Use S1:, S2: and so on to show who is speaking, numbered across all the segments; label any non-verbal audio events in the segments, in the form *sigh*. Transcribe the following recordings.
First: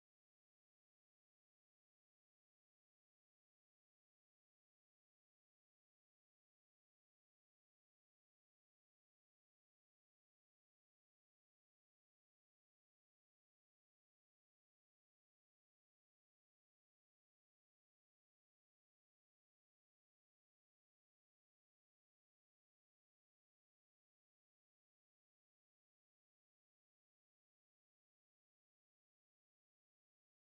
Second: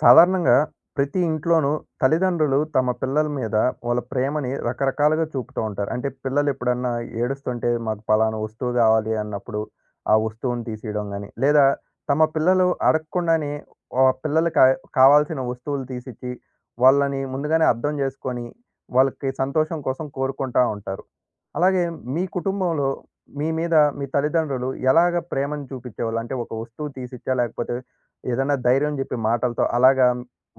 S1: సాధారణంగా ప్రతి ఇంట్లోనూ తల్లిదండ్రులు తమ పిల్లల మీద వాళ్ళ ప్రేమని రకరకాలుగా చూపుతూ ఉంటారు. అంటే పిల్లలు ఎప్పుడన్నా ఏడుస్తుంటే మాకు పలానా వస్తువు కావాలి అన్నప్పుడు ఆ వస్తువుని తీసియడం గాని, లేదా తమ పిల్లలు అడగకుండానే ఆ పిల్లలకి కావాల్సిన వస్తువులు తీసిచ్చి వాళ్ళని ముందుగానే అర్థం చేసుకొని వాళ్ళకి సంతోషం కోసం కోరుకుంటా ఉంటారు. అలాగే మీ కుటుంబంలో మీ మీద మీ తల్లిదండ్రులు ఎలాగ ప్రేమను చూపించేవాళ్ళు? అంటే ఒక వస్తువు తీసిచ్చా? లేకపోతే ఏదైనా ధైర్యం చెప్పే మాటలతో అలాగా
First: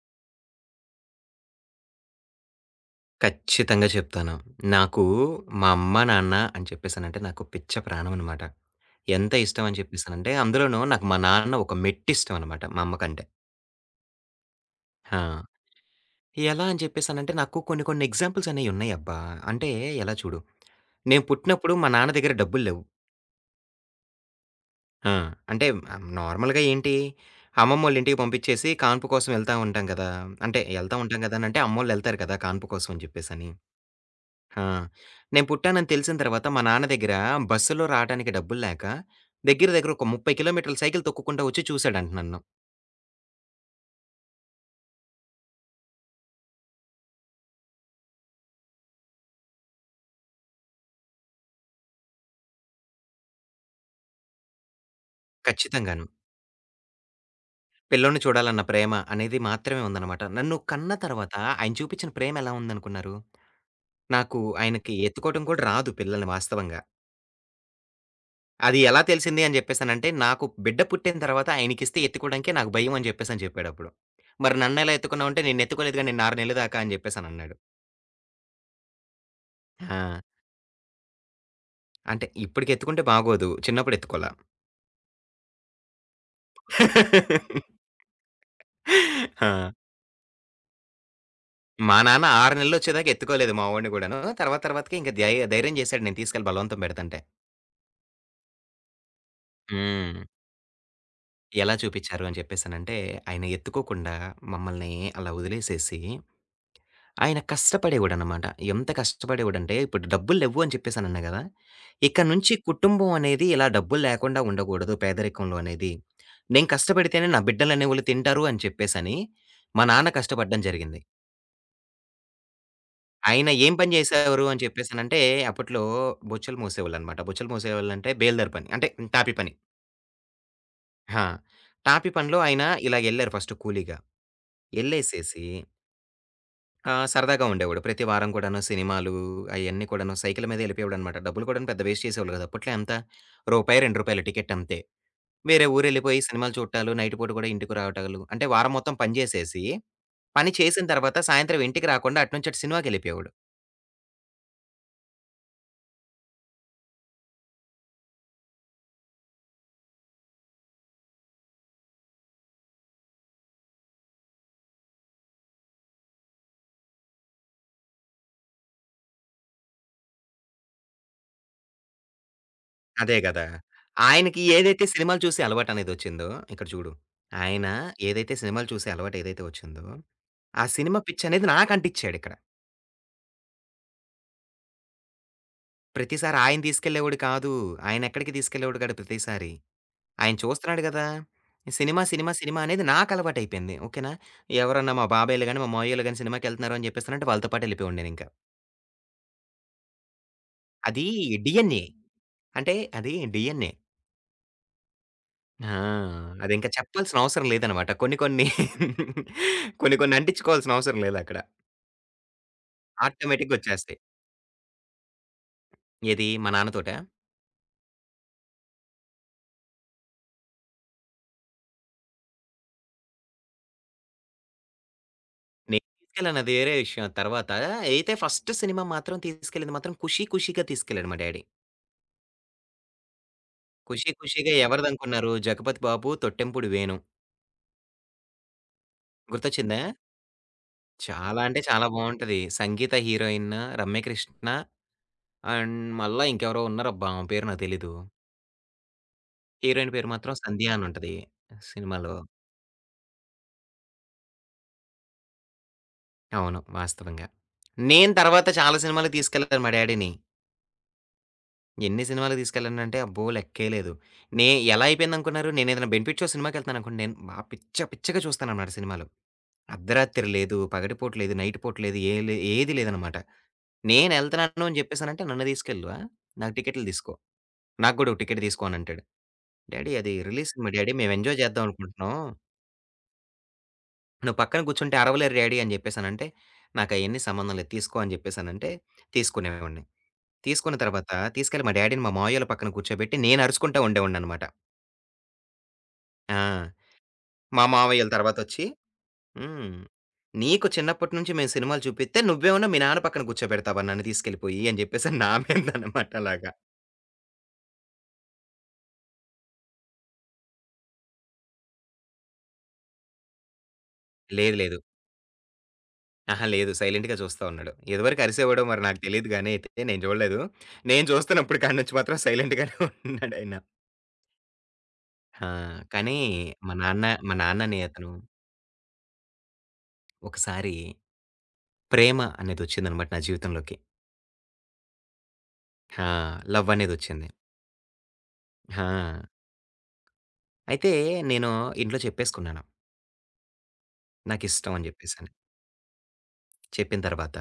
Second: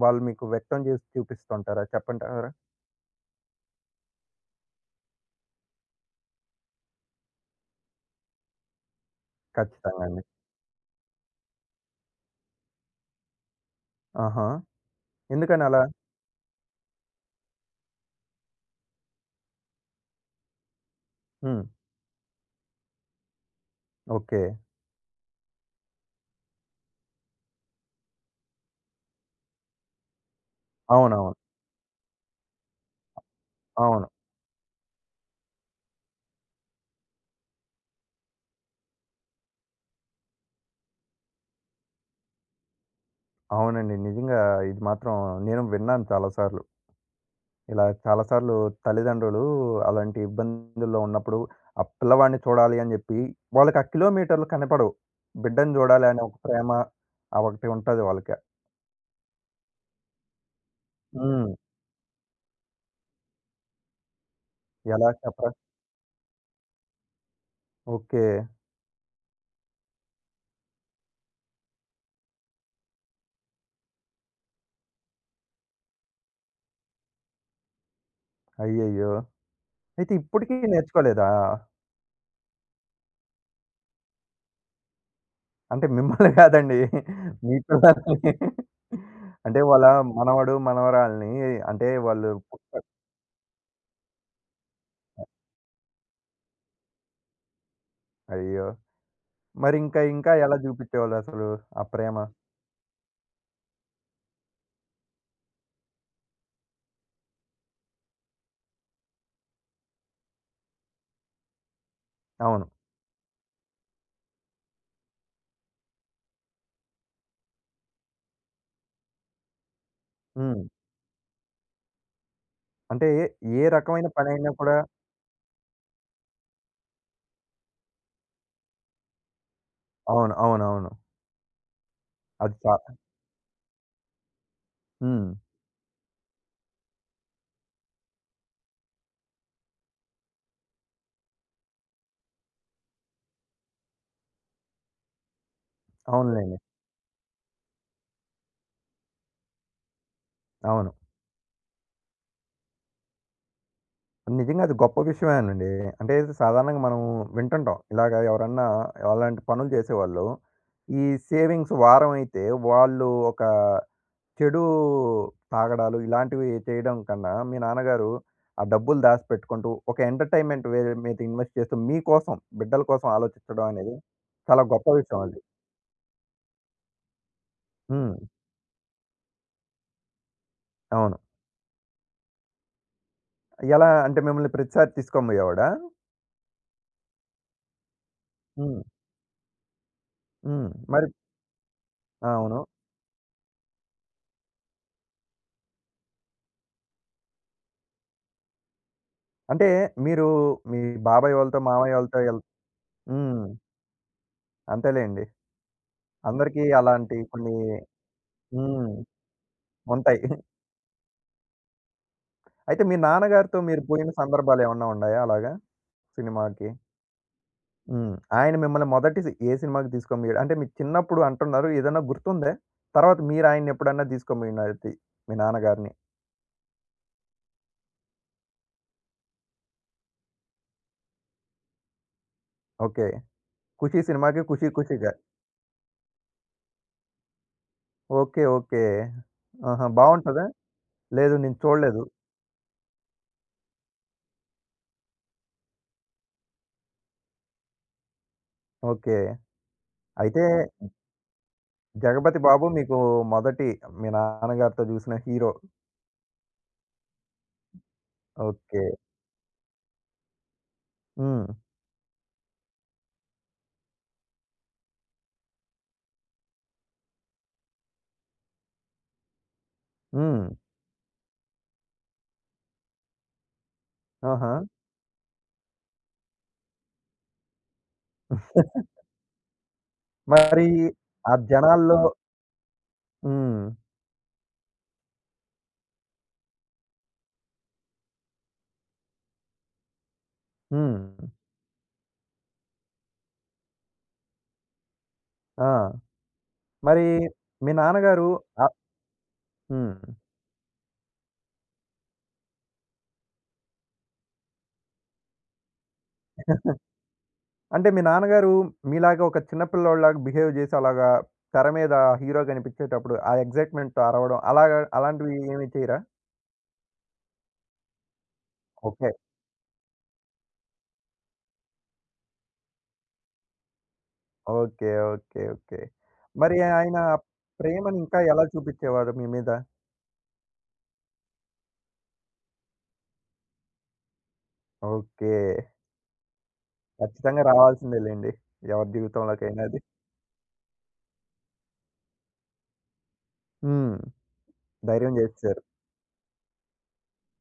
S1: వాళ్ళు మీకు వ్యక్తం చేసి చూపిస్తుంటారా? చెప్పంటారా?
S2: ఖచ్చితంగా చెప్తాను. నాకు మా అమ్మ, నాన్న అని చెప్పేసనంటే నాకు పిచ్చ ప్రాణం అనమాట. ఎంత ఇష్టం అని
S1: ఖచ్చితంగా అండి.
S2: చెప్పేసనంటే అందులోనూ నాకు మా నాన్న ఒక మెట్టిష్టం అనమాట మా అమ్మ కంటే.
S1: ఆహా!
S2: ఆ!
S1: ఎందుకని అలా?
S2: ఎలా అని చెప్పేసనంటే నాకు కొన్ని కొన్ని ఎగ్జాంపుల్స్ అనేయున్నాయబ్బా! అంటే ఎలా చూడు, నేను
S1: హ్మ్.
S2: పుట్టినప్పుడు మా నాన్న దగ్గర డబ్బులు లేవు.
S1: ఓకే.
S2: ఆ! అంటే నార్మల్‌గా ఏంటి అమ్మమ్మోళ్ళింటికి పంపించేసి కాన్పు కోసం ఎళ్తా ఉంటాం గదా! అంటే ఎళ్తా ఉంటాం
S1: అవునవును.
S2: గదా! అనంటే అమ్మోళ్ళెళ్తారు కదా! కాన్పు కోసం అని చెప్పేసని.
S1: అవును.
S2: ఆ! నేను పుట్టానని తెలిసిన తర్వాత మా నాన్న దగ్గర బస్సులో రాడానికి డబ్బులు లేక, దగ్గర దగ్గర ఒక 30 కిలోమీటర్లు సైకిల్ తొక్కుకుంటా వచ్చి చూసాడంట నన్ను.
S1: అవునండి. నిజంగా ఇది మాత్రం నేను విన్నాను చాలా సార్లు. ఇలా చాలా సార్లు తల్లిదండ్రులు అలాంటి ఇబ్బందుల్లో ఉన్నప్పుడు ఆ పిల్లవాడిని చూడాలి అని చెప్పి వాళ్ళకి ఆ కిలోమీటర్లు కనపడవు. బిడ్డని
S2: ఖచ్చితంగాను.
S1: చూడాలి అనే ఒక ప్రేమ ఆ ఒకటి ఉంటది
S2: పిల్లోడిని
S1: వాళ్ళకి.
S2: చూడాలన్న ప్రేమ అనేది మాత్రమే ఉందనమాట. నన్ను కన్న తర్వాత
S1: హ్మ్.
S2: ఆయన చూపించిన ప్రేమ ఎలా ఉందనుకున్నారు? నాకు ఆయనకి
S1: ఎలా
S2: ఎత్తుకోవడం
S1: చెప్పరా?
S2: కూడా రాదు పిల్లల్ని వాస్తవంగా.
S1: ఓకే.
S2: అది ఎలా తెలిసింది అని చెప్పేసనంటే, నాకు బిడ్డ పుట్టిన తర్వాత ఆయనకిస్తే ఎత్తుకోవడానికే నాకు భయం అని చెప్పేసని చెప్పాడప్పుడు. మరి నన్నెలా ఎత్తుకున్నావంటే, "నిన్నెత్తుకోలేదుగా నిన్ను 6 నెలల దాకా" అని చెప్పేసనన్నాడు.
S1: అయ్యయ్యో! అయితే
S2: ఆ!
S1: ఇప్పటికి నేర్చుకోలేదా?
S2: అంటే ఇప్పటికి ఎత్తుకుంటే బాగోదు. చిన్నప్పుడు ఎత్తుకోల.
S1: అంటే మిమ్మల్ని కాదండి. మీ పిల్లల్ని అంటే
S2: ఆ!
S1: వాళ్ళ మనవడు, మనవరాల్ని అంటే
S2: మా నాన్న
S1: వాళ్ళు
S2: 6
S1: పుట్ట.
S2: నెలలొచ్చేదాకా ఎత్తుకోలేదు మా వాడిని గూడాను. తర్వాత తర్వాతకి ఇంక ధైర్యం జేశాడు నేను తీసుకెళ్ళి బలవంతం బెడతంటే.
S1: అయ్యో! మరింకా ఇంకా
S2: హ్మ్.
S1: ఇంకా ఎలా చూపించేవాళ్ళసలు
S2: ఎలా
S1: ఆ ప్రేమ?
S2: చూపిచ్చారు అని చెప్పేసనంటే, ఆయన ఎత్తుకోకుండా మమ్మల్ని అలా వదిలేసేసి, ఆయన కష్టపడేవాడనమాట. ఎంత కష్టపడేవాడంటే, ఇప్పుడు డబ్బులు లెవ్వు అని చెప్పేసనన్నా గదా! ఇక నుంచి
S1: అవును.
S2: కుటుంబం అనేది ఇలా డబ్బులు లేకుండా ఉండకూడదు పేదరికంలో అనేది. నేను కష్టపడితేనే నా బిడ్డలనేవోళ్ళు తింటారు అని చెప్పేసని, మా నాన్న కష్టపడడం
S1: హ్మ్.
S2: జరిగింది.
S1: అంటే ఏ
S2: ఆయన
S1: ఏ
S2: ఏం పని
S1: రకమైన
S2: జేసేవారు
S1: పనైనా
S2: అని
S1: కూడా.
S2: చెప్పేసనంటే, అప్పట్లో బొచ్చెలు మోసేవాళ్ళనమాట. బొచ్చెలు మోసేవాళ్ళంటే బేల్దారి పని. అంటే టాపీ పని.
S1: అవును. అవునవును.
S2: ఆ! టాపీ పనిలో
S1: అది
S2: ఆయన
S1: చా.
S2: ఇలాగెళ్లారు ఫస్ట్ కూలీగా.
S1: హ్మ్.
S2: ఎళ్ళేసేసి సరదాగా ఉండేవాడు. ప్రతి వారం కూడాను సినిమాలు అయన్నీ కూడాను సైకిల్ మీద ఎళ్ళిపోయేవాడనమాట. డబ్బులు కూడాను పెద్ద వేస్ట్ చేసేవాళ్ళు కాదు. అప్పట్లో ఎంత రూ. 2 రూ. 2 టికెట్ అంతే. వేరే ఊరెళ్ళిపోయి సినిమాలు
S1: అవునులెండి.
S2: చూట్టాలు, నైట్ పూట కూడా ఇంటికి రావటాలు. అంటే వారం మొత్తం పని జేసేసి, పని చేసిన
S1: అవును.
S2: తర్వాత సాయంత్రం ఇంటికి రాకుండా అటునుంచి అటు సినిమాకెళ్ళిపోయేవాడు.
S1: నిజంగా అది గొప్ప విషయమేనండి. అంటే సాధారణంగా మనం వింటుంటాం. ఇలాగ ఎవరన్నా అలాంటి పనులు చేసేవాళ్ళు, ఈ సేవింగ్స్ వారం అయితే వాళ్ళు ఒక చెడు తాగడాలు ఇలాంటివి చేయడం కన్నా, మీ నాన్నగారు ఆ డబ్బులు దాసిపెట్టుకుంటూ, ఒక ఎంటర్‌టైన్‌మెంట్ వే మీద ఇన్వెస్ట్ చేస్తూ మీకోసం, బిడ్డల కోసం
S2: అదే గదా!
S1: ఆలోచించడం అనేది
S2: ఆయనకి
S1: చాలా
S2: ఏదైతే
S1: గొప్ప
S2: సినిమాలు
S1: విషయం అది.
S2: చూసే అలవాటనేదొచ్చిందో, ఇక్కడ చూడు. ఆయన
S1: హ్మ్.
S2: ఏదైతే సినిమాలు చూసే అలవాటేదైతే వచ్చిందో, ఆ సినిమా
S1: అవును.
S2: పిచ్చనేది నాకంటిచ్చాడిక్కడ.
S1: ఎలా అంటే మిమ్మల్ని ప్రతిసారి తీసుకోనిబోయేవాడా?
S2: ప్రతిసారి ఆయన తీసుకెళ్ళేవాడు కాదు. ఆయనెక్కడికి తీసుకెళ్ళేవాడు
S1: హ్మ్.
S2: కాడు ప్రతిసారి. ఆయన
S1: హ్మ్.
S2: చూస్తున్నాడు గదా!
S1: మరి
S2: సినిమా,
S1: ఆ!
S2: సినిమా,
S1: అవును.
S2: సినిమా అనేది నాకలవాటయిపోయింది. ఓకేనా? ఎవరన్నా మా బాబాయ్‌లు గాని, మా మావయ్యోళ్ళు గాని సినిమాకెళ్తున్నారు అని చెప్పేసనంటే వాళ్ళతో పాటెళ్ళిపోయేవాడిని నేనింకా.
S1: అంటే మీరు మీ
S2: అది
S1: బాబాయ్ వాళ్ళతో,
S2: డీఎన్ఏ.
S1: మామయ్య వాళ్ళతో ఎల్.
S2: అంటే అది
S1: హ్మ్.
S2: డీఎన్ఏ.
S1: అంతేలెండి.
S2: ఆ!
S1: అందరికీ
S2: అదింకా చెప్పాల్సిన
S1: అలాంటి
S2: అవసరం
S1: కొన్ని
S2: లేదనమాట. కొన్ని కొన్ని
S1: హ్మ్.
S2: *laughs* కొన్ని కొన్ని
S1: ఉంటాయి.
S2: అంటించుకోవాల్సిన అవసరం లేదక్కడ.
S1: అయితే మీ నాన్నగారితో మీరు
S2: ఆటోమేటిక్‌గొచ్చేస్తాయి.
S1: పోయిన సందర్భాలేమన్నా ఉన్నాయా అలాగా
S2: ఏది మా
S1: సినిమాకి?
S2: నాన్నతోటా?
S1: హ్మ్. ఆయన మిమ్మల్ని మొదటి సి ఏ సినిమాకి తీసుకొనిపోయాడు? అంటే మీరు చిన్నప్పుడు అంటున్నారు. ఏదన్నా గుర్తుందా? తర్వాత మీరు ఆయన్నేప్పుడన్నా తీసుకొనిపోయినది మీ
S2: నేను
S1: నాన్నగారిని?
S2: తీసుకెళ్ళాను అది వేరే విషయం. తర్వాత అయితే ఫస్ట్ సినిమా మాత్రం తీసుకెళ్ళింది మాత్రం 'ఖుషీ ఖుషీగా' తీసుకెళ్ళాడు మా డ్యాడీ.
S1: ఓకే. 'ఖుషి'
S2: 'ఖుషీ
S1: సినిమాకి
S2: ఖుషీగా'
S1: 'ఖుషి ఖుషిగా'.
S2: ఎవరిదనుకున్నారు 'జగపతి బాబు, తొట్టెంపుడు వేణు'
S1: ఓకే. ఓకే.
S2: గుర్తొచ్చిందా?
S1: ఆహా! బావుంటదా? లేదు
S2: చాలా
S1: నేను
S2: అంటే చాలా
S1: చూడలేదు.
S2: బావుంటది. సంగీత హీరోయిన్, రమ్య కృష్ణ అండ్ మళ్ళా ఇంకెవరో ఉన్నారబ్బా! ఆమె పేరు నాకు తెలీదు.
S1: ఓకే.
S2: హీరోయిన్ పేరు మాత్రం
S1: అయితే
S2: సంధ్య అనుంటది సినిమాలో.
S1: 'జగపతి బాబు' మీకు మొదటి మీ నాన్నగారితో చూసిన హీరో.
S2: అవును. వాస్తవంగా. నేను తర్వాత చాలా
S1: ఓకే.
S2: సినిమాలకి తీసుకెళ్ళాను మా డ్యాడీని.
S1: హ్మ్.
S2: ఎన్ని సినిమాలకి తీసుకెళ్ళానంటే అబ్బో! లెక్కే లేదు. నే ఎలా అయిపోయిందనుకున్నారు? నేనేదైనా బెనిఫిట్ షో సినిమాకెళ్తున్నాననుకోండి, నేను బా పిచ్చ పిచ్చగా చూస్తానన్నమాట సినిమాలు. అర్ధరాత్రి
S1: హ్మ్.
S2: లేదు, పగటిపూట లేదు, నైట్ పూట లేదు, ఏ లే ఏది లేదనమాట.
S1: ఆహా!
S2: నేనెళ్తున్నాను అని చెప్పేసానంటే, "నన్ను తీసుకెళ్ళవా? నాకు టికెట్లు తీసుకో. నాకు గూడా ఒక టికెట్ తీసుకో" అనంటాడు. "డ్యాడీ అది రిలీజ్
S1: మరి
S2: సినిమా డ్యాడీ మేము
S1: ఆ
S2: ఎంజాయ్ చేద్దాం
S1: జనాల్లో
S2: అనుకుంటున్నాం.
S1: హ్మ్.
S2: నువ్వు పక్కన కూర్చుంటే అరవలేరు డ్యాడీ" అని చెప్పేసనంటే, "నాకయన్నీ సంబంధం లేదు. తీసుకో" అని చెప్పేసనంటే తీసుకునేవాడిని. తీసుకున్న తర్వాత
S1: హ్మ్.
S2: తీసుకెళ్ళి మా డ్యాడీని మా మావయ్యోళ్ళ పక్కన కూర్చోబెట్టి నేను అరుచుకుంటా ఉండేవాడిననమాట.
S1: ఆ!
S2: ఆ!
S1: మరి
S2: మా
S1: మీ
S2: మావయ్యోళ్ళు
S1: నాన్నగారు
S2: తర్వాతొచ్చి
S1: ఆహ్
S2: హ్మ్.
S1: హ్మ్.
S2: "నీకు చిన్నప్పటి నుంచి మేము సినిమాలు చూపిస్తే నువ్వేమన్నా మీ నాన్న పక్కన కూర్చోబెడతావా నన్ను తీసుకెళ్ళిపోయి" అని జెప్పేసని నా మీదనమాట అలాగా.
S1: అంటే మీ నాన్నగారు మీలాగా ఒక చిన్న పిల్లోడిలాగా బిహేవ్ జేసి అలాగా తెర మీద హీరో కనిపించేటప్పుడు ఆ ఎగ్జైట్‌మెంట్‌తో అరవడం
S2: లేదు. లేదు.
S1: అలాగా అలాంటివి ఏమి చేయరా?
S2: అహా! లేదు. సైలెంట్‌గా చూస్తా ఉన్నాడు. ఇదివరకు అరిసేవాడో మరి నాకు
S1: ఓకే.
S2: తెలీదు గానీ అయితే నేను చూడలేదు. నేను చూస్తున్నప్పుడు కాడి నుంచి మాత్రం సైలెంట్‌గానే *laughs* ఉన్నాడాయన.
S1: ఓకే. ఓకే.
S2: ఆ!
S1: ఓకే.
S2: కానీ
S1: మరి
S2: మా
S1: ఆయన
S2: నాన్న మా నాన్న అనే
S1: ప్రేమని
S2: అతను
S1: ఇంకా ఎలా చూపిచ్చేవారు మీ మీద?
S2: ఒకసారి 'ప్రేమ' అనేదొచ్చిందనమాట నా జీవితంలోకి.
S1: ఓకే.
S2: ఆ! లవ్వనేదొచ్చింది.
S1: ఖచ్చితంగా రావాల్సిందే లెండి. ఎవరి
S2: ఆ!
S1: జీవితంలోకైనా అది.
S2: అయితే నేను ఇంట్లో చెప్పేసుకున్నాను.
S1: హ్మ్.
S2: నాకిష్టం అని
S1: ధైర్యం
S2: జెప్పేసని.
S1: జేసేసారు.
S2: చెప్పిన తర్వాత,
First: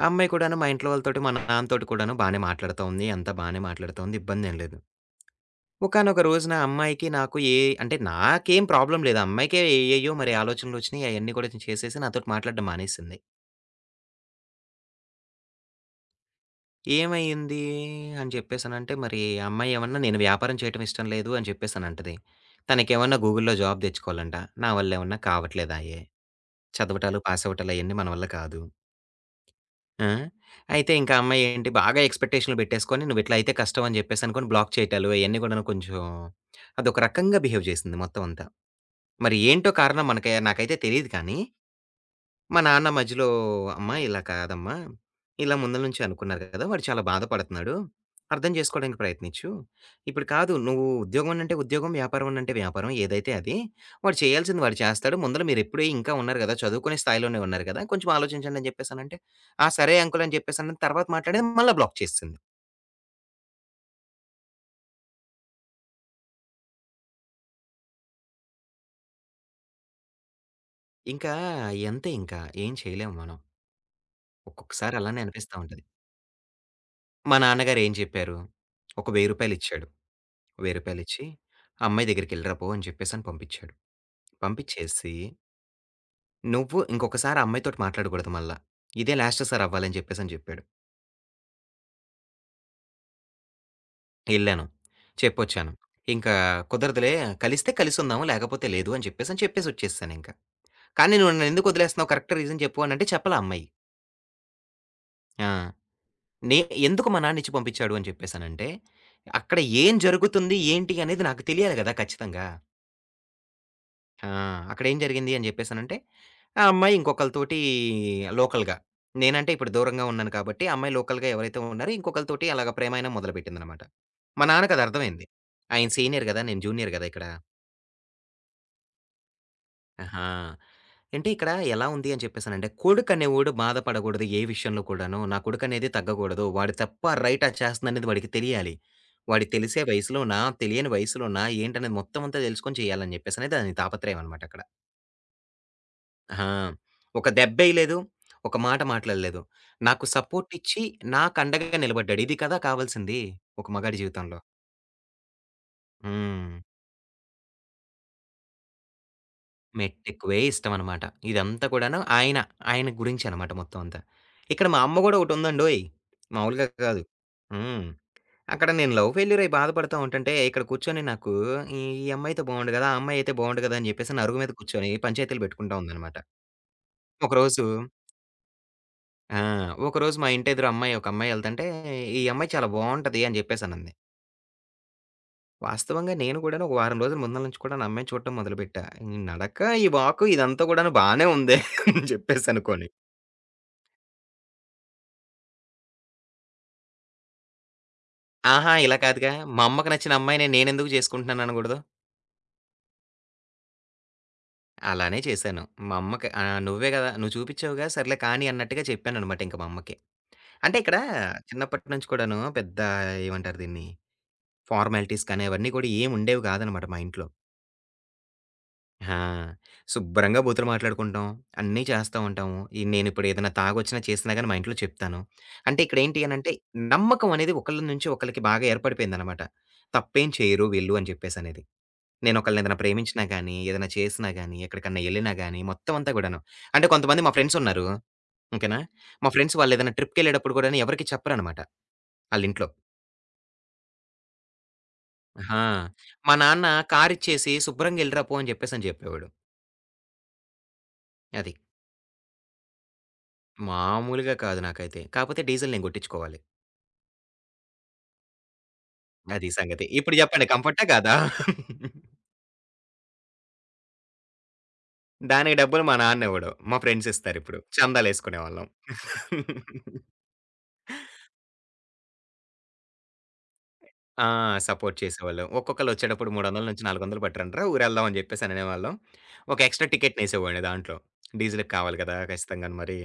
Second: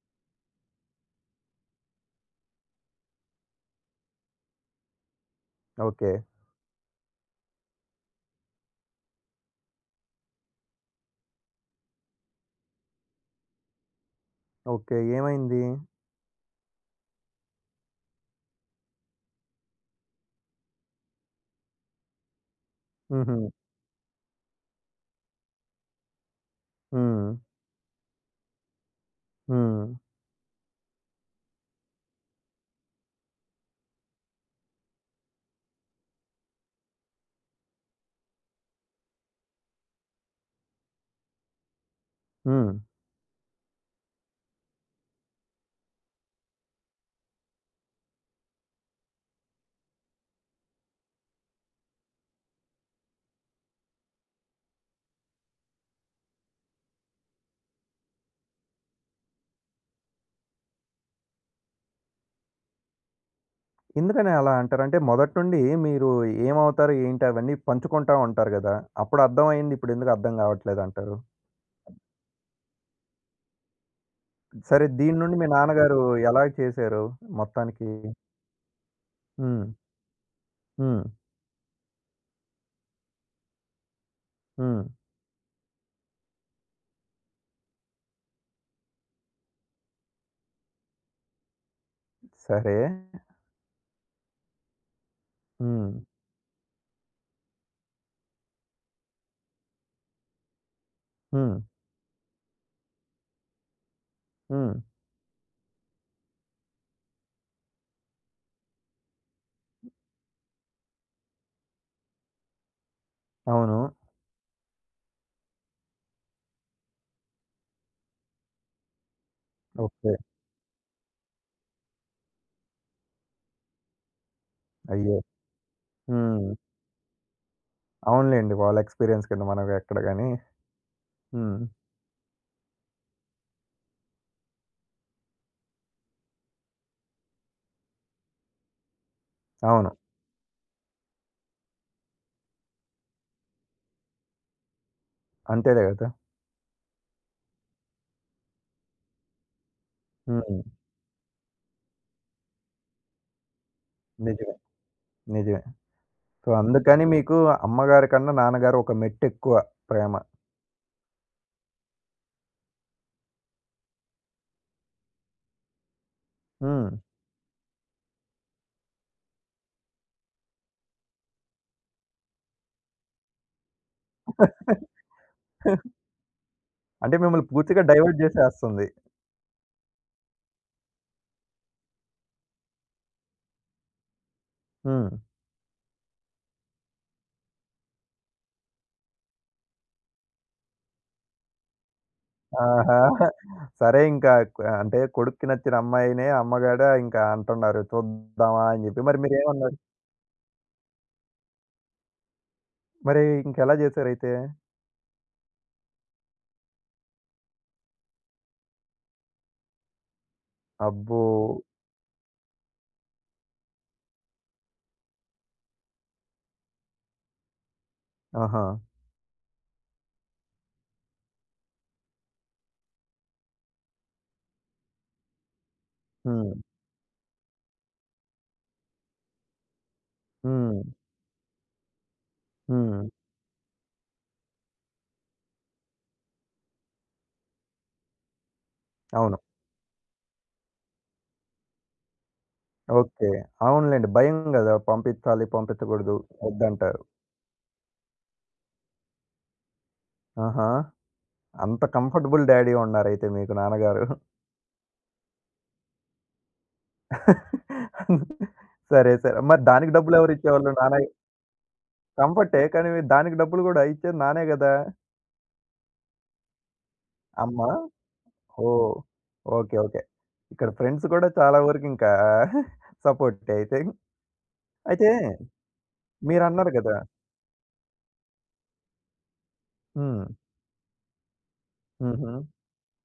S2: ఆ అమ్మాయి కూడాను మా ఇంట్లో వాళ్ళతోటి, మా నాన్నతోటి కూడాను బానే మాట్లాడుతోంది. అంతా బానే మాట్లాడుతోంది. ఇబ్బందేం లేదు.
S1: ఓకే.
S2: ఒకానొక రోజున ఆ అమ్మాయికి, నాకు అంటే నాకేం ప్రాబ్లమ్ లేదు. ఆ అమ్మాయికే ఏయేయో మరి ఆలోచనలొచ్చినియి. అయన్నీ కూడా చేసేసి నాతోటి మాట్లాడడం మానేసింది.
S1: ఓకే. ఏమైంది?
S2: ఏమైంది అని జెప్పేసనంటే, మరి ఆ అమ్మాయి ఏమన్నా నేను వ్యాపారం చేయటం ఇష్టం లేదు అని చెప్పేసనంటది. తనకేమన్నా
S1: హుహు.
S2: గూగుల్‌లో జాబ్ తెచ్చుకోవాలంట. నా వల్లేమన్నా కావట్లేదాయె. చదవటాలు,
S1: హ్మ్.
S2: పాసవ్వటాలు అయన్నీ మన వల్ల కాదు.
S1: హ్మ్.
S2: ఆ! అయితే ఇంకా ఆ అమ్మాయి ఏంటి బాగా ఎక్స్‌పెక్టేషన్‌లు పెట్టేసుకొని నువ్విట్లా అయితే కష్టం అని జెప్పేసనుకోని బ్లాక్ చేయటాలు అయన్నీ గూడాను కొంచెం అదొక రకంగా బిహేవ్ జేసింది మొత్తం అంతా. మరి ఏంటో కారణం మనకి నాకైతే తెలీదు కానీ మా
S1: హ్మ్.
S2: నాన్న మధ్యలో, "అమ్మా! ఇలా కాదమ్మా! ఇలా ముందుల నుంచి అనుకున్నారు కదా! వాడు చాలా బాధపడుతున్నాడు. అర్థం చేసుకోవడానికి ప్రయత్నించు. ఇప్పుడు కాదు నువ్వు ఉద్యోగం అంటే ఉద్యోగం, వ్యాపారం అంటే వ్యాపారం ఏదైతే అది. వాడు చేయాల్సింది వాడు చేస్తాడు. ముందల మీరెప్పుడే ఇంకా ఉన్నారు కదా! చదువుకునే స్థాయిలోనే ఉన్నారు కదా! కొంచెం ఆలోచించండి" అని చెప్పేసనంటే, "ఆ! సరే అంకుల్" అని చెప్పేసని తర్వాత మాట్లాడేది మళ్ళా బ్లాక్ చేసేసింది.
S1: ఎందుకని అలా అంటారు? అంటే మొదటి నుండి మీరు ఏమవుతారు, ఏంటి అవన్నీ పంచుకుంటా ఉంటారు గదా! అప్పుడు అర్థమయింది. ఇప్పుడెందుకు అర్థం గావట్లేదంటారు?
S2: ఇంకా ఇంతే ఇంకా ఏం చేయలేము మనం.
S1: సరే
S2: ఒక్కొక్కసారి
S1: దీని
S2: అలానే
S1: నుండి మీ
S2: అనిపిస్తా ఉంటది.
S1: నాన్నగారు ఎలా చేశారు
S2: మా నాన్నగారు
S1: మొత్తానికి?
S2: ఏం చెప్పారు? ఒక రూ. 1000
S1: హ్మ్.
S2: ఇచ్చాడు. రూ.
S1: హ్మ్.
S2: 1000 ఆ అమ్మాయి దగ్గరికెళ్ళిరా పో అని చెప్పేసని పంపించాడు.
S1: హ్మ్.
S2: పంపించేసి, "నువ్వు ఇంకొకసారి ఆ అమ్మాయితోటి మాట్లాడకూడదు మళ్ళా. ఇదే లాస్ట్ సారి అవ్వాలని" చెప్పేసని చెప్పాడు.
S1: సరే.
S2: ఎళ్ళాను. చెప్పొచ్చాను.
S1: హ్మ్.
S2: ఇంకా "కుదరదులే కలిస్తే కలిసుందాము, లేకపోతే లేదు" అని చెప్పేసని చెప్పేసొచ్చేసానింక. కానీ "నువ్వు
S1: హ్మ్.
S2: నన్నెందుకొదిలేస్తున్నావు? కరెక్ట్ రీజన్ చెప్పు" అనంటే చెప్పలా ఆ అమ్మాయి.
S1: హ్మ్.
S2: ఆ! నే ఎందుకు మా నాన్నిచ్చి పంపించాడు అని చెప్పేసనంటే, అక్కడ ఏం జరుగుతుంది, ఏంటి అనేది నాకు తెలియాలి గదా ఖచ్చితంగా.
S1: అవును.
S2: ఆ! అక్కడేం జరిగింది అని జెప్పేసనంటే, ఆ అమ్మాయి ఇంకొకళ్ళతోటి లోకల్‌గా నేనంటే ఇప్పుడు దూరంగా
S1: ఓకే.
S2: ఉన్నాను కాబట్టి, ఆ అమ్మాయి లోకల్‌గా ఎవరైతే ఉన్నారో ఇంకొకళ్ళతోటి అలాగా ప్రేమాయణం మొదలుపెట్టిందనమాట. మా
S1: అయ్యో!
S2: నాన్నకదర్థమైంది. ఆయన సీనియర్ గదా!
S1: హ్మ్.
S2: నేను జూనియర్ గదా! ఇక్కడ.
S1: అవునులెండి. వాళ్ళ ఎక్స్‌పీరియన్స్ కింద మనం ఎక్కడ
S2: ఆహా!
S1: గాని.
S2: అంటే ఇక్కడ
S1: హ్మ్.
S2: ఎలా ఉంది అని చెప్పేసనంటే, కొడుకనేవోడు బాధపడగూడదు ఏ విషయంలో కూడాను. నా కొడుకనేది తగ్గకూడదు. వాడు తప్ప, రైటా చేస్తుందనేది వాడికి తెలియాలి. వాడికి తెలిసే
S1: అవును.
S2: వయసులోనా, తెలియని వయసులోనా ఏంటనేది మొత్తం అంతా దెలుసుకొని చేయాలని జెప్పేసనేది దాని తాపత్రయం అనమాట అక్కడ.
S1: అంతేలే గదా!
S2: ఆ! ఒక దెబ్బేయలేదు. ఒక మాట మాట్లాడలేదు. నాకు సపోర్ట్
S1: హ్మ్.
S2: ఇచ్చి, నాకు అండగా నిలబడ్డాడు. ఇది కదా కావాల్సింది ఒక మగాడి జీవితంలో.
S1: నిజమే. నిజమే. సో,
S2: హ్మ్.
S1: అందుకని మీకు అమ్మగారి కన్నా నాన్నగారు ఒక మెట్టెక్కువ ప్రేమ.
S2: మెట్టెక్కువే ఇష్టమనమాట. ఇదంతా కూడాను ఆయన, ఆయన గురించి అనమాట మొత్తం అంతా. ఇక్కడ మా అమ్మ గూడా ఒకటుందండోయ్! మామూలుగా
S1: హ్మ్.
S2: కాదు. హ్మ్. అక్కడ నేను లవ్ ఫెయిల్యూర్ అయి బాధపడతా ఉంటంటే, ఇక్కడ కూర్చొని నాకు ఈ ఈ అమ్మాయితో బాగుండు గదా! ఆ అమ్మాయి అయితే బాగుండు గదా! అని జెప్పేసి నా అరుగు మీద కూర్చొని పంచాయతీలు పెట్టుకుంటా ఉందనమాట.
S1: అంటే మిమ్మల్ని
S2: ఒకరోజు
S1: పూర్తిగా డైవర్ట్ చేసేస్తుంది.
S2: ఆ! ఒకరోజు మా ఇంటి ఎదురు అమ్మాయి, ఒక అమ్మాయి ఎళ్తంటే, "ఈ అమ్మాయి చాలా బావుంటది" అని జెప్పేసనంది.
S1: హ్మ్.
S2: వాస్తవంగా నేను గూడాను ఒక వారం రోజుల ముందుల నుంచి కూడాను ఆ అమ్మాయిని చూడటం మొదలుపెట్టా. ఈ నడక, ఈ వాకు ఇదంతా గూడాను బానే ఉందే అని జెప్పేసనుకోని.
S1: ఆహా! సరే ఇంకా క్ అంటే కొడుక్కి నచ్చిన అమ్మాయినే అమ్మగాడు ఇంకా అంటున్నారు చూద్దామా
S2: ఆహా!
S1: అని
S2: ఇలా
S1: చెప్పి. మరి
S2: కాదుగా, మా
S1: మీరేమన్నారు?
S2: అమ్మకి నచ్చిన అమ్మాయిని నేనెందుకు జేసుకుంటున్నాను అనగూడదు.
S1: మరి ఇంకెలా చేసారైతే?
S2: అలానే చేశాను. మా అమ్మకి "నువ్వే గదా! నువ్వు చూపిచ్చావుగా, సర్లే కాని" అన్నట్టుగా చెప్పాననమాట ఇంక మా అమ్మకి. అంటే ఇక్కడ
S1: అబ్బో!
S2: చిన్నప్పటి నుంచి కూడాను పెద్ద ఏమంటారు దీన్ని, ఫార్మాలిటీస్ కానీ అవన్నీ కూడా ఏముండేవి గాదనమాట మా ఇంట్లో.
S1: ఆహా!
S2: ఆ! శుభ్రంగా బూతులు మాట్లాడుకుంటాం. అన్నీ చేస్తా ఉంటాము. ఈ నేనిప్పుడు ఏదైనా తాగొచ్చినా, చేసినా గాని మా ఇంట్లో చెప్తాను. అంటే ఇక్కడేంటి అనంటే,
S1: హ్మ్.
S2: నమ్మకం అనేది ఒకళ్ళ నుంచి ఒకళ్ళకి బాగా ఏర్పడిపోయిందనమాట. తప్పేం చేయరు
S1: హ్మ్.
S2: వీళ్ళు అని చెప్పేసనేది. నేనొకళ్ళనేదైనా
S1: హ్మ్.
S2: ప్రేమించినా గాని, ఏదైనా చేసినా గాని, ఎక్కడికన్నా ఎళ్ళినా గాని, మొత్తం అంతా గూడాను. అంటే కొంతమంది మా ఫ్రెండ్స్ ఉన్నారు. ఓకేనా? మా
S1: అవును.
S2: ఫ్రెండ్స్ వాళ్ళేదైనా ట్రిప్‌కెళ్ళేటప్పుడు గూడాను ఎవరికీ చెప్పరనమాట ఆళ్ళింట్లో.
S1: ఓకే. అవునులెండి. భయం గదా! పంపించాలి,
S2: ఆ!
S1: పంపించకూడదు,
S2: మా నాన్న
S1: వద్దంటారు.
S2: కారిచ్చేసి, "శుభ్రంగా ఎళ్ళిరా పో" అని చెప్పేసని జెప్పేవాడు.
S1: ఆహా!
S2: అది.
S1: అంత కంఫర్టబుల్ డ్యాడీ ఉన్నారైతే మీకు నాన్నగారు.
S2: మామూలుగా కాదు నాకైతే. కాపోతే డీజిల్ నేను గొట్టిచ్చుకోవాలి.
S1: *laughs* సరే, సరే.
S2: అది
S1: మరి
S2: సంగతి.
S1: దానికి
S2: ఇప్పుడు జెప్పండి
S1: డబ్బులెవరిచ్చేవాళ్ళు?
S2: కంఫర్టా
S1: నాన్న?
S2: కాదా?
S1: కంఫర్టే. కానీ దానికి డబ్బులు గూడా ఇచ్చేది నానే గదా!
S2: దానికి డబ్బులు మా నాన్న ఇవ్వడు. మా ఫ్రెండ్స్ ఇస్తారిప్పుడు.
S1: అమ్మా!
S2: చందాలేసుకునేవాళ్ళం.
S1: ఓహ్! ఓకే. ఓకే. ఇక్కడ ఫ్రెండ్స్ కూడా చాలా వరకింకా సపోర్టే *laughs* అయితే.
S2: ఆ! సపోర్ట్
S1: అయితే
S2: చేసేవాళ్ళు. ఒక్కొక్కళ్ళొచ్చేటప్పుడు
S1: మీరన్నారు గదా!
S2: 300-400 పట్టరంట్రా ఊరెళ్దాం అని జెప్పేసననేవాళ్ళం. ఒక ఎక్స్‌ట్రా
S1: హ్మ్.
S2: టికెట్‌నేసేవాడిని దాంట్లో. డీజిల్‌కి కావాలి కదా!
S1: హుహు.
S2: ఖచ్చితంగాను మరి.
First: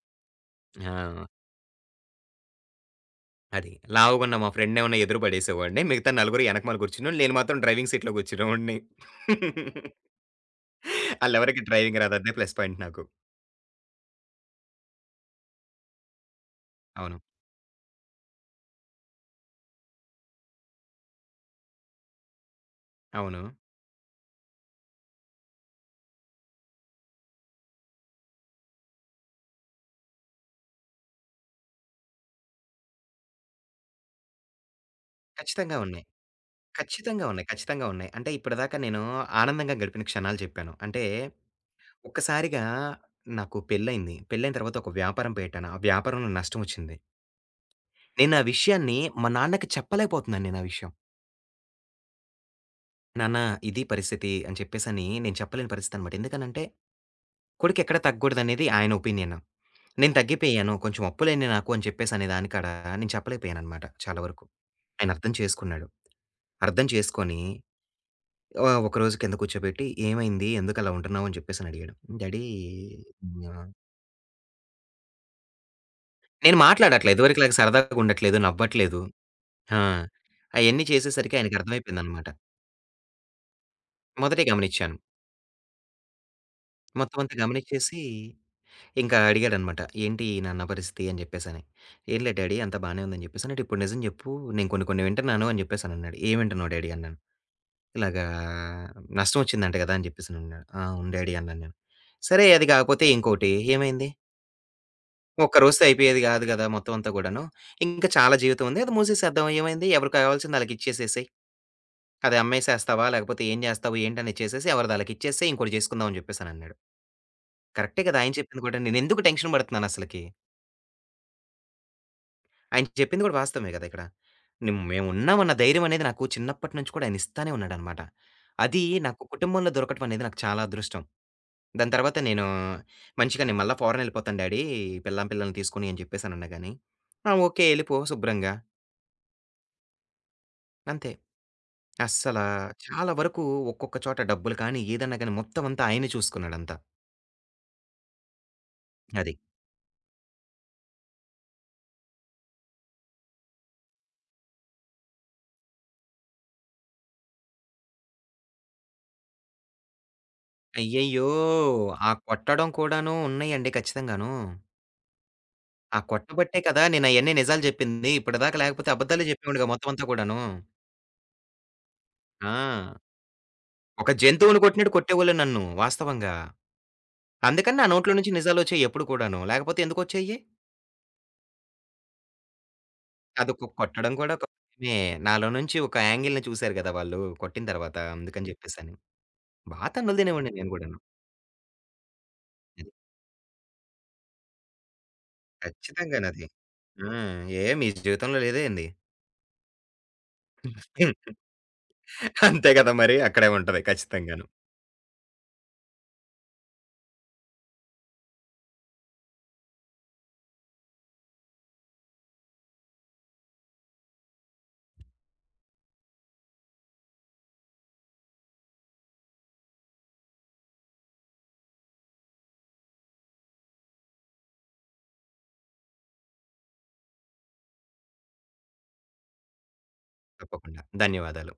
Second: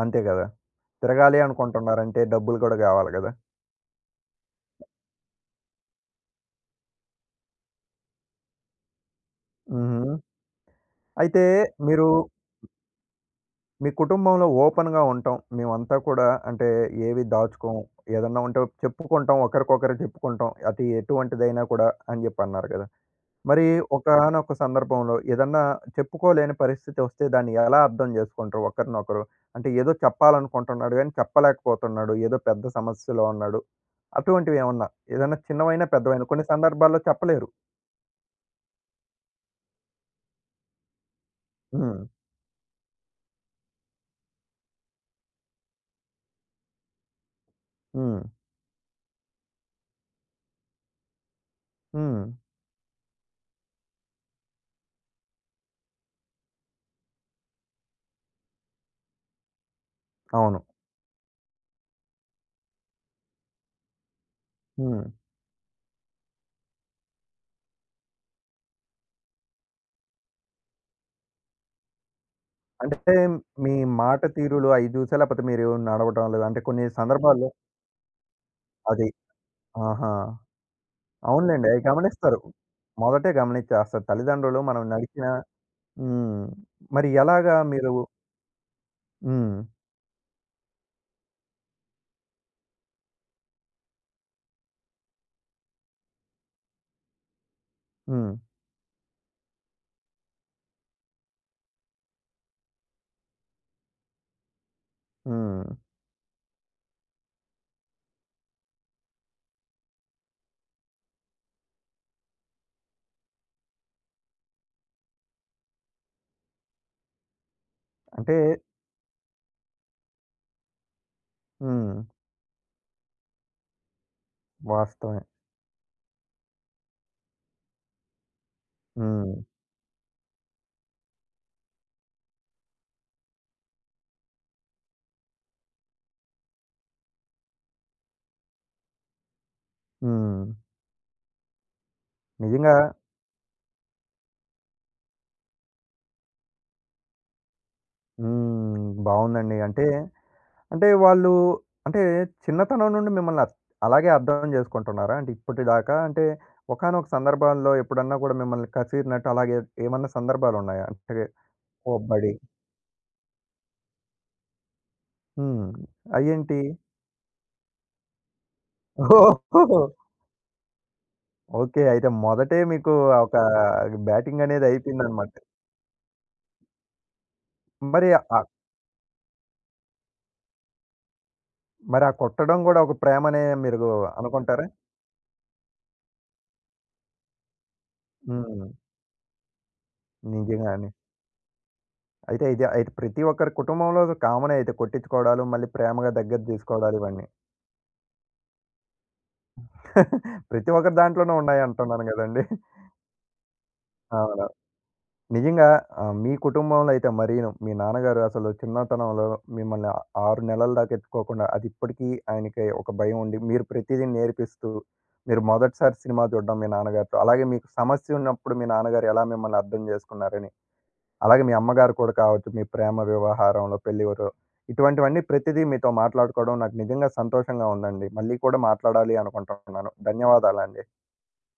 S1: అంతే గదా!
S2: ఆ!
S1: తిరగాలి అనుకుంటున్నారంటే డబ్బులు గూడా గావాలి గదా!
S2: అది. లావుగున్న మా ఫ్రెండ్‌నేమన్నా ఎదురు పడేసేవాడిని. మిగతా నలుగురు ఎనకమాల కూర్చునేవాళ్ళు. నేను మాత్రం డ్రైవింగ్ సీట్‌లో కూర్చునేవాడిని. *laughs*
S1: హుహు. అయితే
S2: ఆళ్ళెవరికీ డ్రైవింగ్
S1: మీరు
S2: రాదదే ప్లస్ పాయింట్ నాకు.
S1: మీ కుటుంబంలో ఓపెన్‌గా ఉంటాం. మేమంతా కూడా అంటే
S2: అవును.
S1: ఏవి దాచుకోం. ఏదన్నా ఉంటే చెప్పుకుంటాం. ఒకరికొకరు చెప్పుకుంటాం. అది ఎటువంటిదైనా కూడా అని జెప్పన్నారు గదా!
S2: అవును.
S1: మరి ఒకానొక సందర్భంలో ఏదన్నా చెప్పుకోలేని పరిస్థితి వస్తే దాన్ని ఎలా అర్థం చేసుకుంటారు ఒకరినొకరు? అంటే ఏదో చెప్పాలనుకుంటున్నాడు గానీ చెప్పలేకపోతున్నాడు. ఏదో పెద్ద సమస్యలో ఉన్నాడు. అటువంటివి ఏమన్నా? ఏదన్నా
S2: ఖచ్చితంగా
S1: చిన్నవైనా,
S2: ఉన్నాయి.
S1: పెద్దవైనా కొన్ని సందర్భాల్లో
S2: ఖచ్చితంగా ఉన్నాయి.
S1: చెప్పలేరు.
S2: ఖచ్చితంగా ఉన్నాయి. అంటే ఇప్పటిదాకా నేను ఆనందంగా గడిపిన క్షణాలు చెప్పాను. అంటే
S1: హ్మ్.
S2: ఒక్కసారిగా నాకు పెళ్లయింది. పెళ్లయిన తర్వాత ఒక వ్యాపారం పెట్టాను. ఆ వ్యాపారంలో నష్టమొచ్చింది.
S1: హ్మ్.
S2: నేను ఆ విషయాన్ని మా నాన్నకి చెప్పలేకపోతున్నాను నేను ఆ విషయం.
S1: హ్మ్.
S2: నాన్న ఇది పరిస్థితి అని చెప్పేసని నేను చెప్పలేని పరిస్థితనమాట. ఎందుకనంటే కొడుకెక్కడ తగ్గకూడదనేది ఆయన ఒపీనియన్. నేను
S1: అవును.
S2: తగ్గిపోయాను. కొంచెం అప్పులయినాయి నాకు అని చెప్పేసనే దానికాడ నేను చెప్పలేకపోయాననమాట చాలా వరకు.
S1: హ్మ్.
S2: ఆయన అర్థం చేసుకున్నాడు. అర్థం చేసుకొని ఒకరోజు కింద కూర్చోబెట్టి, "ఏమైంది? ఎందుకలా ఉంటున్నావు?" అని చెప్పేసని అడిగాడు. డ్యాడీ
S1: అంటే
S2: ఆహ్,
S1: మీ మాట తీరులు అయి చూసా లేకపోతే మీరు నడవడాలు
S2: నేను
S1: అంటే కొన్ని
S2: మాట్లాడట్లే.
S1: సందర్భాల్లో
S2: ఇదివరకులాగా సరదాగా ఉండట్లేదు, నవ్వట్లేదు.
S1: అది.
S2: ఆ!
S1: ఆహా!
S2: అయన్నీ చేసేసరికి ఆయనకి
S1: అవునులెండి. అయి
S2: అర్థమైపోయిందనమాట.
S1: గమనిస్తారు. మొదటే గమనిచ్చేస్తారు.
S2: మొదటే
S1: తల్లిదండ్రులు మనం
S2: గమనిచ్చాను.
S1: నడిచిన హ్మ్. మరి
S2: మొత్తం అంతా
S1: ఎలాగా మీరు
S2: గమనిచ్చేసి ఇంకా
S1: హ్మ్.
S2: అడిగాడనమాట. "ఏంటి నాన్న పరిస్థితి?" అని చెప్పేసని. "ఏం లేదు డ్యాడీ అంతా బానే ఉందని" చెప్పేసి అంటే, "ఇప్పుడు నిజం చెప్పు. నేను కొన్ని కొన్ని వింటున్నాను" అని చెప్పేసనన్నాడు. "ఏం వింటున్నావు డ్యాడీ?" అన్నాను. "ఇలాగా
S1: హ్మ్.
S2: నష్టం వచ్చిందంట గదా!" అని చెప్పేసనన్నాడు. "ఆ! అవును డ్యాడీ" అన్నాను నేను. "సరే అది కాకపోతే ఇంకోటి ఏమైంది?" ఒక్క
S1: హ్మ్.
S2: రోజుతో అయిపోయేది గాదు గదా! మొత్తం అంతా గూడాను. ఇంకా చాలా జీవితం ఉంది. అది మూసేసేద్దాం ఏమైంది? ఎవరికి కావాల్సింది ఆళ్ళకిచ్చేసేసేయి. అది అమ్మేసేస్తావా? లేకపోతే ఏం జేస్తావు? ఏంటనేది చేసేసి ఎవరిది ఆళ్ళకిచ్చేసేయి. ఇంకోటి జేసుకుందాం అని జెప్పేసనన్నాడు. కరెక్టే గదా! ఆయన
S1: అంటే
S2: చెప్పింది గూడా. నేనెందుకు టెన్షన్ బడుతున్నానసలకి?
S1: హ్మ్.
S2: ఆయన చెప్పింది గూడా వాస్తవమే గదా! ఇక్కడ.
S1: వాస్తవమే.
S2: మేమున్నామన్న ధైర్యం అనేది నాకు చిన్నప్పటి నుంచి కూడా ఆయన ఇస్తానే ఉన్నాడనమాట. అది నాకు
S1: హ్మ్.
S2: కుటుంబంలో దొరకటం అనేది నాకు చాలా అదృష్టం. దాని తర్వాత నేను మంచిగా "నేను మళ్ళా ఫారెన్ ఎళ్ళిపోతాను డాడీ, పెళ్ళాం పిల్లల్ని తీసుకొని" అని జెప్పేసనన్నా గానీ, "ఆ! ఓకే. ఎళ్ళిపో శుభ్రంగా."
S1: హ్మ్.
S2: అంతే. అస్సలా
S1: నిజంగా
S2: చాలా వరకు ఒక్కొక్క చోట డబ్బులు కానీ, ఏదన్నా గాని మొత్తం అంతా ఆయనే చూసుకున్నాడంతా.
S1: హ్మ్.
S2: అది.
S1: బావుందండి. అంటే, అంటే వాళ్ళు అంటే చిన్నతనం నుండి మిమ్మల్ని అత్ అలాగే అర్థం చేసుకుంటున్నారా? అంటే ఇప్పటిదాకా అంటే ఒకానొక సందర్భాల్లో ఎప్పుడన్నా కూడా మిమ్మల్ని కసిరినట్టు అలాగే ఏమన్నా సందర్భాలున్నాయా? అంటే
S2: అయ్యయ్యో! ఆ
S1: కోప్పడి?
S2: కొట్టడం కూడాను ఉన్నయండి ఖచ్చితంగాను.
S1: హ్మ్.
S2: ఆ కొట్టబట్టే
S1: అయ్యేంటి?
S2: కదా! నేనయన్నీ నిజాలు జెప్పింది. ఇప్పటిదాకా లేకపోతే అబద్ధాలే జెప్పేవాడిగా
S1: ఓహోహో!
S2: మొత్తం అంతా కూడాను.
S1: ఓకే. అయితే
S2: ఆ!
S1: మొదటే మీకు ఒక
S2: ఒక
S1: బ్యాటింగ్
S2: జంతువుని
S1: అనేది
S2: కొట్టినట్టు కొట్టేవోళ్ళే
S1: అయిపోయిందన్నమాట.
S2: నన్ను వాస్తవంగా. అందుకని నా
S1: మరి
S2: నోట్లో నుంచి
S1: ఆ
S2: నిజాలొచ్చాయి ఎప్పుడు కూడాను. లేకపోతే ఎందుకొచ్చేయి?
S1: మరి ఆ కొట్టడం గూడా ఒక ప్రేమనే
S2: అదొక
S1: మీరు
S2: కొట్టడం కూడా ఒక
S1: అనుకుంటారా?
S2: మే నాలో నుంచి ఒక యాంగిల్‌ని చూసారు గదా! వాళ్ళు కొట్టిన తర్వాత అందుకని
S1: హ్మ్.
S2: జెప్పేసని. బా తన్నులు తినేవాడిని నేను
S1: నిజంగానే.
S2: గూడాను.
S1: అయితే ఇది
S2: అది.
S1: అయితే ప్రతి ఒక్కరి కుటుంబంలో కామనే అయితే కొట్టించుకోవడాలు, మళ్ళీ ప్రేమగా దగ్గర
S2: ఖచ్చితంగానది.
S1: తీసుకోవడాలు
S2: ఆ!
S1: ఇవన్నీ.
S2: ఏ మీ జీవితంలో లేదే ఏంది?
S1: ప్రతి ఒక్కరి దాంట్లోనూ
S2: *laughs*
S1: ఉన్నాయంటున్నాను గదండీ!
S2: అంతే కదా మరి! అక్కడే ఉంటది ఖచ్చితంగాను.
S1: అవును. నిజంగా మీ కుటుంబంలో అయితే మరీను మీ నాన్నగారు అసలు చిన్నతనంలో మిమ్మల్ని 6 నెలల దాకా ఎత్తుకోకుండా, అది ఇప్పటికీ ఆయనకి ఒక భయం ఉండి, మీరు ప్రతిదీ నేర్పిస్తూ, మీరు మొదటిసారి సినిమా చూడడం మీ నాన్నగారితో, అలాగే మీకు సమస్య ఉన్నప్పుడు మీ నాన్నగారు ఎలా మిమ్మల్ని అర్థం జేసుకున్నారని అలాగే మీ అమ్మగారు కూడా కావచ్చు, మీ ప్రేమ వ్యవహారంలో, పెళ్లి వరు ఇటువంటివన్నీ ప్రతిదీ మీతో మాట్లాడుకోవడం నాకు నిజంగా సంతోషంగా ఉందండి. మళ్ళీ కూడా మాట్లాడాలి అనుకుంటున్నాను.
S2: తప్పకుండా.
S1: ధన్యవాదాలండి.
S2: ధన్యవాదాలు.